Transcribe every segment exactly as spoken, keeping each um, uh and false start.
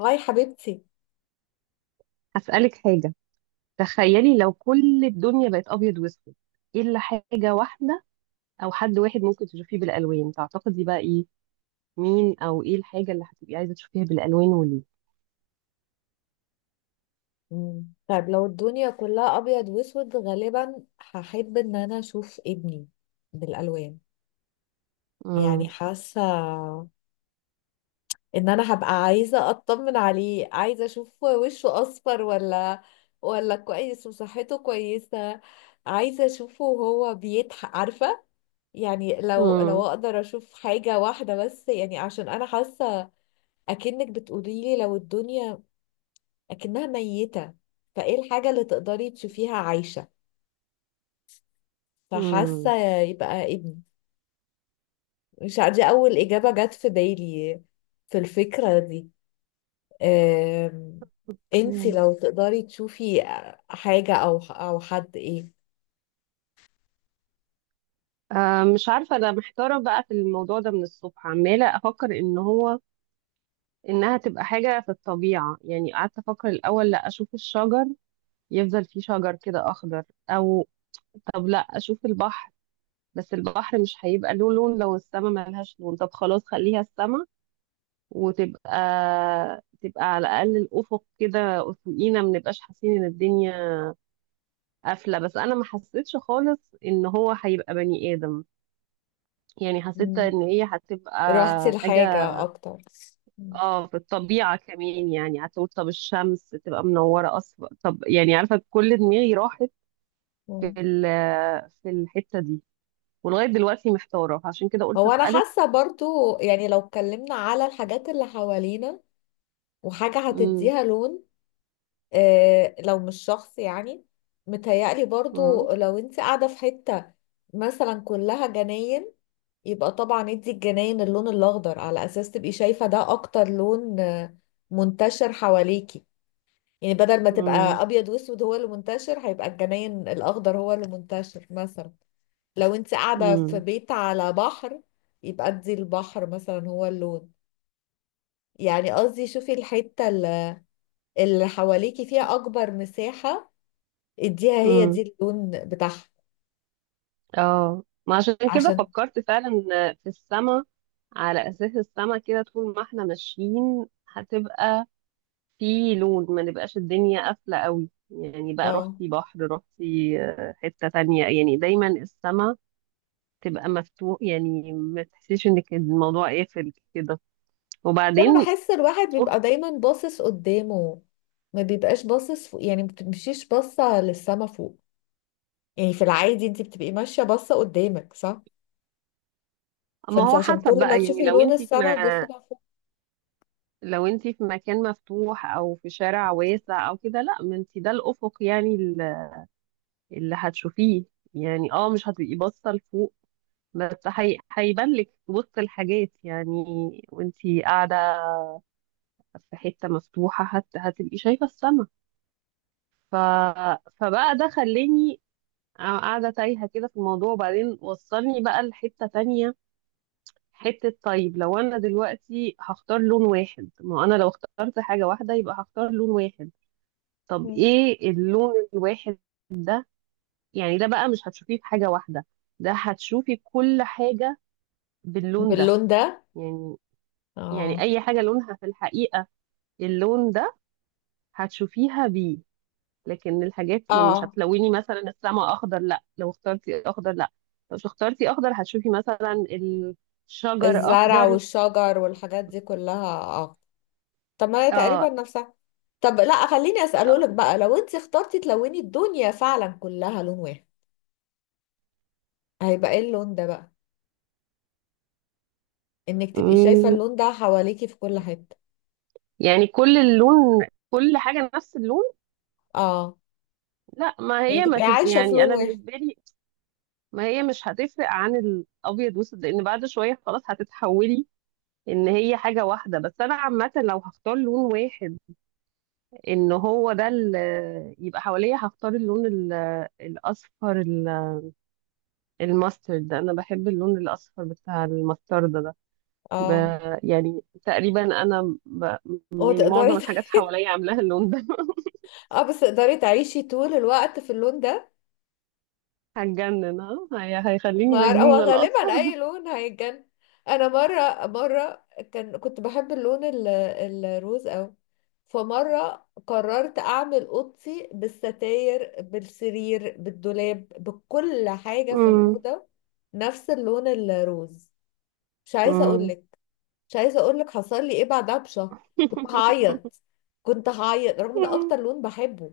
هاي حبيبتي. هسألك حاجة. تخيلي لو كل الدنيا بقت أبيض وأسود، إيه إلا حاجة واحدة أو حد واحد ممكن تشوفيه بالألوان؟ تعتقدي بقى إيه؟ مين أو إيه الحاجة اللي هتبقي عايزة تشوفيها بالألوان وليه؟ مم. طيب، لو الدنيا كلها ابيض واسود، غالبا هحب ان انا اشوف ابني بالالوان. يعني مم. حاسه ان انا هبقى عايزه اطمن عليه، عايزه اشوف وشه اصفر ولا ولا كويس وصحته كويسه. عايزه اشوفه وهو بيضحك، عارفه. يعني لو لو مم. اقدر اشوف حاجه واحده بس، يعني عشان انا حاسه اكنك بتقولي لي لو الدنيا اكنها ميته، فايه الحاجه اللي تقدري تشوفيها عايشه؟ مم. فحاسة يبقى ابني. مش عارفة، دي أول إجابة جت في بالي في الفكرة دي. أم... انتي مم. لو تقدري تشوفي حاجة أو أو حد، إيه؟ آه، مش عارفة، أنا محتارة بقى في الموضوع ده من الصبح، عمالة أفكر إن هو إنها تبقى حاجة في الطبيعة. يعني قعدت أفكر الأول لا أشوف الشجر، يفضل فيه شجر كده أخضر. أو طب لا أشوف البحر، بس البحر مش هيبقى له لون لو السما ملهاش لون. طب خلاص خليها السما، وتبقى تبقى على الأقل الأفق كده، أفقينا ما نبقاش حاسين إن الدنيا قافلة. بس أنا ما حسيتش خالص إن هو هيبقى بني آدم، يعني حسيت مم. إن هي هتبقى رحتي حاجة. لحاجة أكتر؟ مم. اه في الطبيعة كمان، يعني هتقول طب الشمس تبقى منورة أصلا، طب يعني عارفة كل دماغي راحت في مم. ال- في الحتة دي، ولغاية دلوقتي محتارة، عشان كده قلت هو أنا أسألك. حاسة برضو، يعني لو اتكلمنا على الحاجات اللي حوالينا وحاجة امم. هتديها لون، آه، لو مش شخص يعني. متهيألي برضو لو انت قاعدة في حتة مثلا كلها جناين، يبقى طبعا ادي الجناين اللون الأخضر على أساس تبقي شايفة ده أكتر لون آه، منتشر حواليكي. يعني بدل ما تبقى امم. أبيض وأسود هو اللي منتشر، هيبقى الجناين الأخضر هو اللي منتشر. مثلا لو انت قاعدة في امم. بيت على بحر، يبقى ادي البحر مثلا هو اللون. يعني قصدي شوفي الحتة اللي اللي حواليكي فيها أكبر مساحة، اديها هي دي امم. اللون بتاعها. اه، ما عشان كده عشان فكرت فعلا في السما، على اساس السما كده طول ما احنا ماشيين هتبقى في لون، ما نبقاش الدنيا قافله قوي. يعني بقى اه رحتي بحر رحتي آه، حته تانية، يعني دايما السما تبقى مفتوح، يعني ما تحسيش انك الموضوع قافل كده. فانا وبعدين بحس الواحد بيبقى دايما باصص قدامه، ما بيبقاش باصص فوق، يعني ما بتمشيش باصه للسما فوق. يعني في العادي انت بتبقي ماشيه باصه قدامك، صح؟ ما فانت هو عشان حسب كل ما بقى، يعني تشوفي لو لون انت في السما تبصي ما لها فوق. لو انت في مكان مفتوح او في شارع واسع او كده، لا ما انت ده الافق يعني اللي هتشوفيه. يعني اه مش هتبقي باصه لفوق، بس هي- هيبان لك وسط الحاجات يعني. وانتي قاعده في حته مفتوحه هت... هتبقي شايفه السما. ف... فبقى ده خلاني قاعده تايهه كده في الموضوع، وبعدين وصلني بقى لحته تانية. حته طيب، لو انا دلوقتي هختار لون واحد، ما انا لو اخترت حاجه واحده يبقى هختار لون واحد. طب مم. ايه اللون الواحد ده؟ يعني ده بقى مش هتشوفيه في حاجه واحده، ده هتشوفي كل حاجة باللون ده. باللون ده. يعني، يعني اه، اي حاجه لونها في الحقيقه اللون ده هتشوفيها بيه، لكن الحاجات يعني مش اه، هتلوني. مثلا السما اخضر، لا لو اخترتي اخضر، لا لو مش اخترتي اخضر هتشوفي مثلا الشجر الزرع اخضر. والشجر والحاجات دي كلها، اه. طب ما هي تقريبا اه. نفسها. طب، لا، خليني اساله لك آه. بقى: لو انت اخترتي تلوني الدنيا فعلا كلها لون واحد، هيبقى ايه اللون ده بقى، انك تبقي شايفة أمم، اللون ده حواليكي في كل حتة؟ يعني كل اللون كل حاجه نفس اللون. اه. لا، ما يعني هي ما تبقي تب... عايشة في يعني لون انا واحد؟ بالنسبه لي، ما هي مش هتفرق عن الابيض والاسود، لان بعد شويه خلاص هتتحولي ان هي حاجه واحده. بس انا عامه لو هختار لون واحد ان هو ده اللي يبقى حواليا، هختار اللون ال- الاصفر، ال- الماسترد. انا بحب اللون الاصفر بتاع الماسترد ده. ب... اه. يعني تقريبا انا ب... يعني وتقدري معظم ت- الحاجات حواليا عاملاها اللون ده. اه، بس تقدري تعيشي طول الوقت في اللون ده؟ هتجنن، ها هي... هيخليني ما هو مجنونة غالبا الاصفر اي ده. لون هيتجن. انا مرة مرة كان كنت بحب اللون ال- الروز اوي. فمرة قررت اعمل اوضتي بالستاير، بالسرير، بالدولاب، بكل حاجة في مم. الأوضة نفس اللون الروز. مش عايزة مم. اقولك مش عايزه اقول لك حصل لي ايه بعدها بشهر. كنت هعيط كنت هعيط رغم ان اكتر لون بحبه.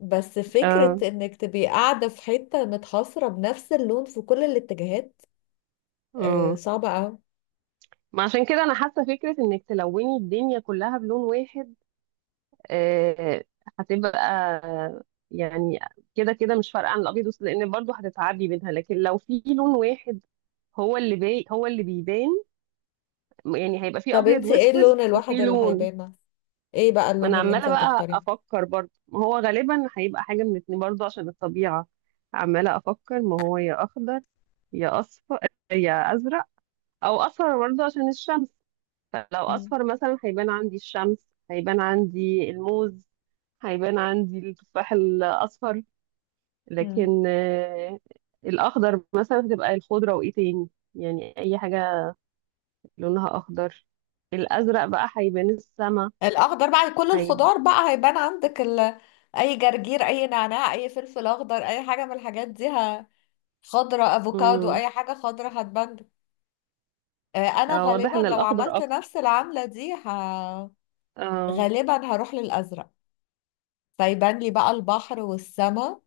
بس فكره اه. انك تبقي قاعده في حته متحصره بنفس اللون في كل الاتجاهات، آه مم. صعبه قوي. ما عشان كده انا حاسه فكره انك تلوني الدنيا كلها بلون واحد آه، هتبقى يعني كده كده مش فارقه عن الابيض والاسود، لان برضو هتتعبي منها. لكن لو في لون واحد هو اللي باي هو اللي بيبان، يعني هيبقى في طب، ابيض انت ايه واسود اللون وفي الواحد اللي لون. هيبان؟ ايه بقى ما اللون انا اللي انت عماله بقى هتختاريه؟ افكر برضو، ما هو غالبا هيبقى حاجه من اتنين برضو عشان الطبيعه. عماله افكر ما هو يا اخضر، يا اصفر، يا ازرق. او اصفر برضو عشان الشمس، فلو مم. اصفر مثلا هيبان عندي الشمس، هيبان عندي الموز، هيبان عندي التفاح الاصفر. مم. لكن آه، الاخضر مثلا هتبقى الخضره وايه تاني، يعني اي حاجه لونها اخضر. الازرق بقى هيبان السما. الاخضر بقى كل هيب... الخضار بقى هيبان عندك ال... اي جرجير، اي نعناع، اي فلفل اخضر، اي حاجه من الحاجات دي ه... خضره، افوكادو، مم. اي حاجه خضره هتبان. آه، انا آه، غالبا واضح ان لو الاخضر عملت اكتر. نفس العملة دي ه... اه. غالبا هروح للازرق. فيبان لي بقى البحر والسماء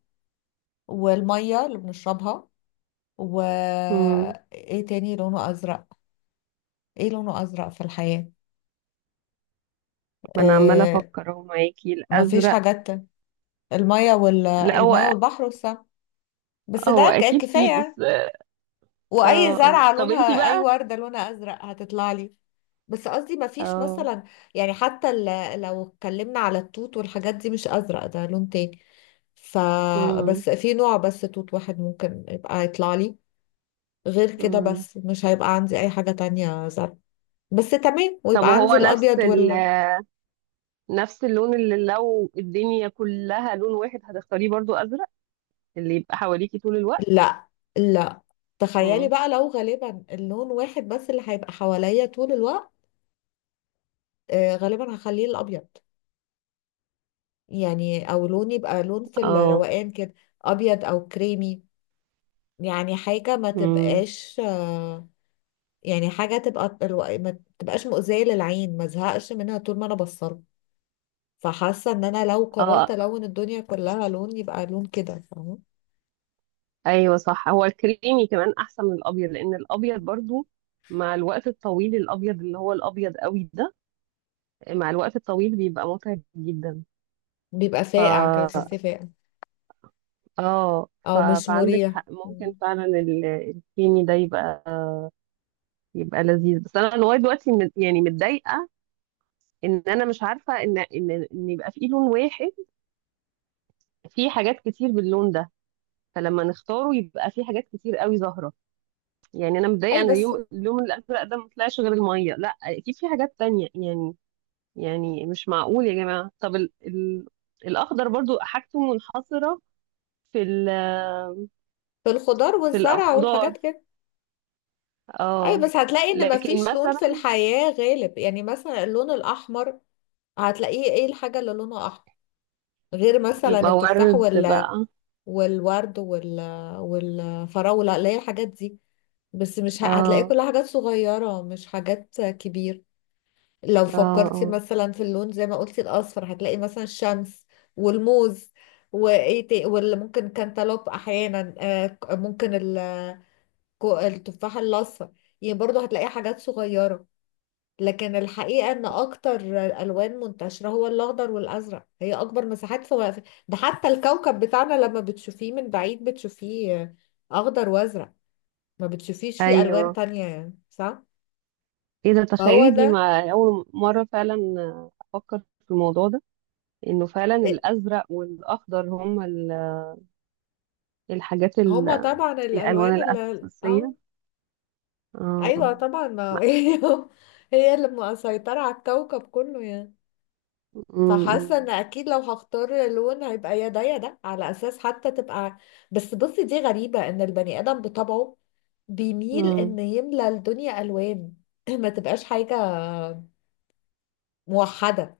والمية اللي بنشربها، و مم. ايه تاني لونه ازرق؟ ايه لونه ازرق في الحياة؟ ما انا عماله آه، افكر اهو معاكي مفيش الازرق. حاجات تانية. المية وال... لا، المية هو والبحر والسماء، بس هو ده ك- اكيد فيه بس. كفاية. واي اه، اه زرعه طب انتي لونها، اي بقى. ورده لونها ازرق هتطلع لي. بس قصدي ما فيش اه. مثلا، يعني حتى ال- لو اتكلمنا على التوت والحاجات دي مش ازرق، ده لون تاني. ف مم. بس في نوع، بس توت واحد ممكن يبقى يطلع لي غير كده، مم. بس مش هيبقى عندي اي حاجه تانية زرق. بس تمام، طب ويبقى وهو عندي نفس الابيض ال وال نفس اللون اللي لو الدنيا كلها لون واحد هتختاريه برضو أزرق اللي يبقى حواليكي طول الوقت؟ لا، لا، تخيلي مم. بقى لو غالبا اللون واحد بس اللي هيبقى حواليا طول الوقت، آه، غالبا هخليه الابيض. يعني او لون يبقى لون في اه. الروقان كده، ابيض او كريمي. يعني حاجه ما مم. تبقاش، آه، يعني حاجه تبقى الو- ما تبقاش مؤذيه للعين ما زهقش منها طول ما انا بصلها. فحاسه ان انا لو قررت اه، الون الدنيا كلها لون، يبقى لون كده، فاهمه؟ ايوه صح، هو الكريمي كمان احسن من الابيض، لان الابيض برضو مع الوقت الطويل، الابيض اللي هو الابيض قوي ده مع الوقت الطويل بيبقى متعب جدا. بيبقى فاقع كده، ف تحسيه فاقع. اه، ف... او مش فعندك مريح. حق، ممكن مم. فعلا ال- الكريمي ده يبقى يبقى لذيذ. بس انا لغايه دلوقتي مت- يعني متضايقه ان انا مش عارفه ان ان ان يبقى في لون واحد في حاجات كتير باللون ده، فلما نختاره يبقى في حاجات كتير قوي ظاهره. يعني انا متضايقه اي، ان بس يوم اليوم اللون الازرق ده ما طلعش غير الميه، لا اكيد في حاجات تانية يعني. يعني مش معقول يا جماعه. طب ال ال الاخضر برضو حاجته منحصره في ال في الخضار في والزرع الخضار، والحاجات كده. اي، اه، بس هتلاقي ان لكن مفيش لون في مثلا الحياه غالب، يعني مثلا اللون الاحمر، هتلاقيه ايه الحاجه اللي لونها احمر غير مثلا يبقى التفاح ورد وال... بقى. والورد وال... والفراولة، اللي هي الحاجات دي. بس مش ه- هتلاقي اه، كلها حاجات صغيرة مش حاجات كبيرة. لو اه، فكرتي اه، مثلا في اللون زي ما قلتي الأصفر، هتلاقي مثلا الشمس والموز وايه تا- واللي ممكن كانتالوب احيانا، آه، ك- ممكن ال- كو- التفاح الاصفر. يعني برضو هتلاقي حاجات صغيرة. لكن الحقيقة ان اكتر الوان منتشرة هو الاخضر والازرق، هي اكبر مساحات في وقف. ده حتى الكوكب بتاعنا لما بتشوفيه من بعيد بتشوفيه اخضر وازرق، ما بتشوفيش فيه الوان ايوه تانية، يعني صح؟ ايه ده، فهو تخيلي دي ده، مع اول مره فعلا افكر في الموضوع ده، انه فعلا إيه، الازرق والاخضر هم ال- الحاجات ال- هما طبعا الالوان الالوان اللي اه الاساسيه. اه، اه. ايوه طبعا، ما ما- هي هي اللي مسيطرة على الكوكب كله يعني. فحاسه أمم. ان اكيد لو هختار لون هيبقى يا ده يا ده، على اساس حتى تبقى. بس بصي، دي غريبه، ان البني ادم بطبعه بيميل أمم. ان يملى الدنيا الوان ما تبقاش حاجه موحده.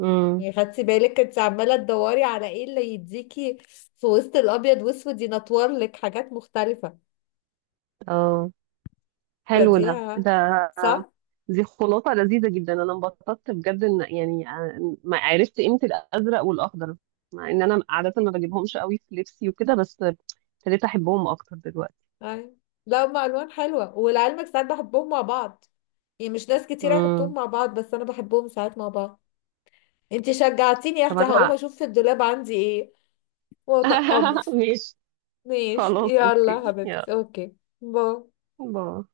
أمم. يعني خدتي بالك انت عماله تدوري على ايه اللي يديكي في وسط الابيض واسود، ينطور لك حاجات مختلفه. اه، حلو فدي ده. ده صح. دي خلاصه لذيذه جدا، انا انبسطت بجد ان يعني آه، ما عرفت قيمه الازرق والاخضر، مع ان انا عاده ما بجيبهمش قوي في لبسي وكده، بس ابتديت احبهم اكتر دلوقتي. أي. لا، هما الوان حلوه، ولعلمك ساعات بحبهم مع بعض. يعني مش ناس كتير هيحطوهم امم. مع بعض، بس انا بحبهم ساعات مع بعض. انت شجعتيني يا طب اختي، هقوم انا. اشوف في الدولاب عندي ايه واطقمه. ماشي. ماشي، خلاص يلا يا اوكي يلا. حبيبتي، اوكي، باي. باي.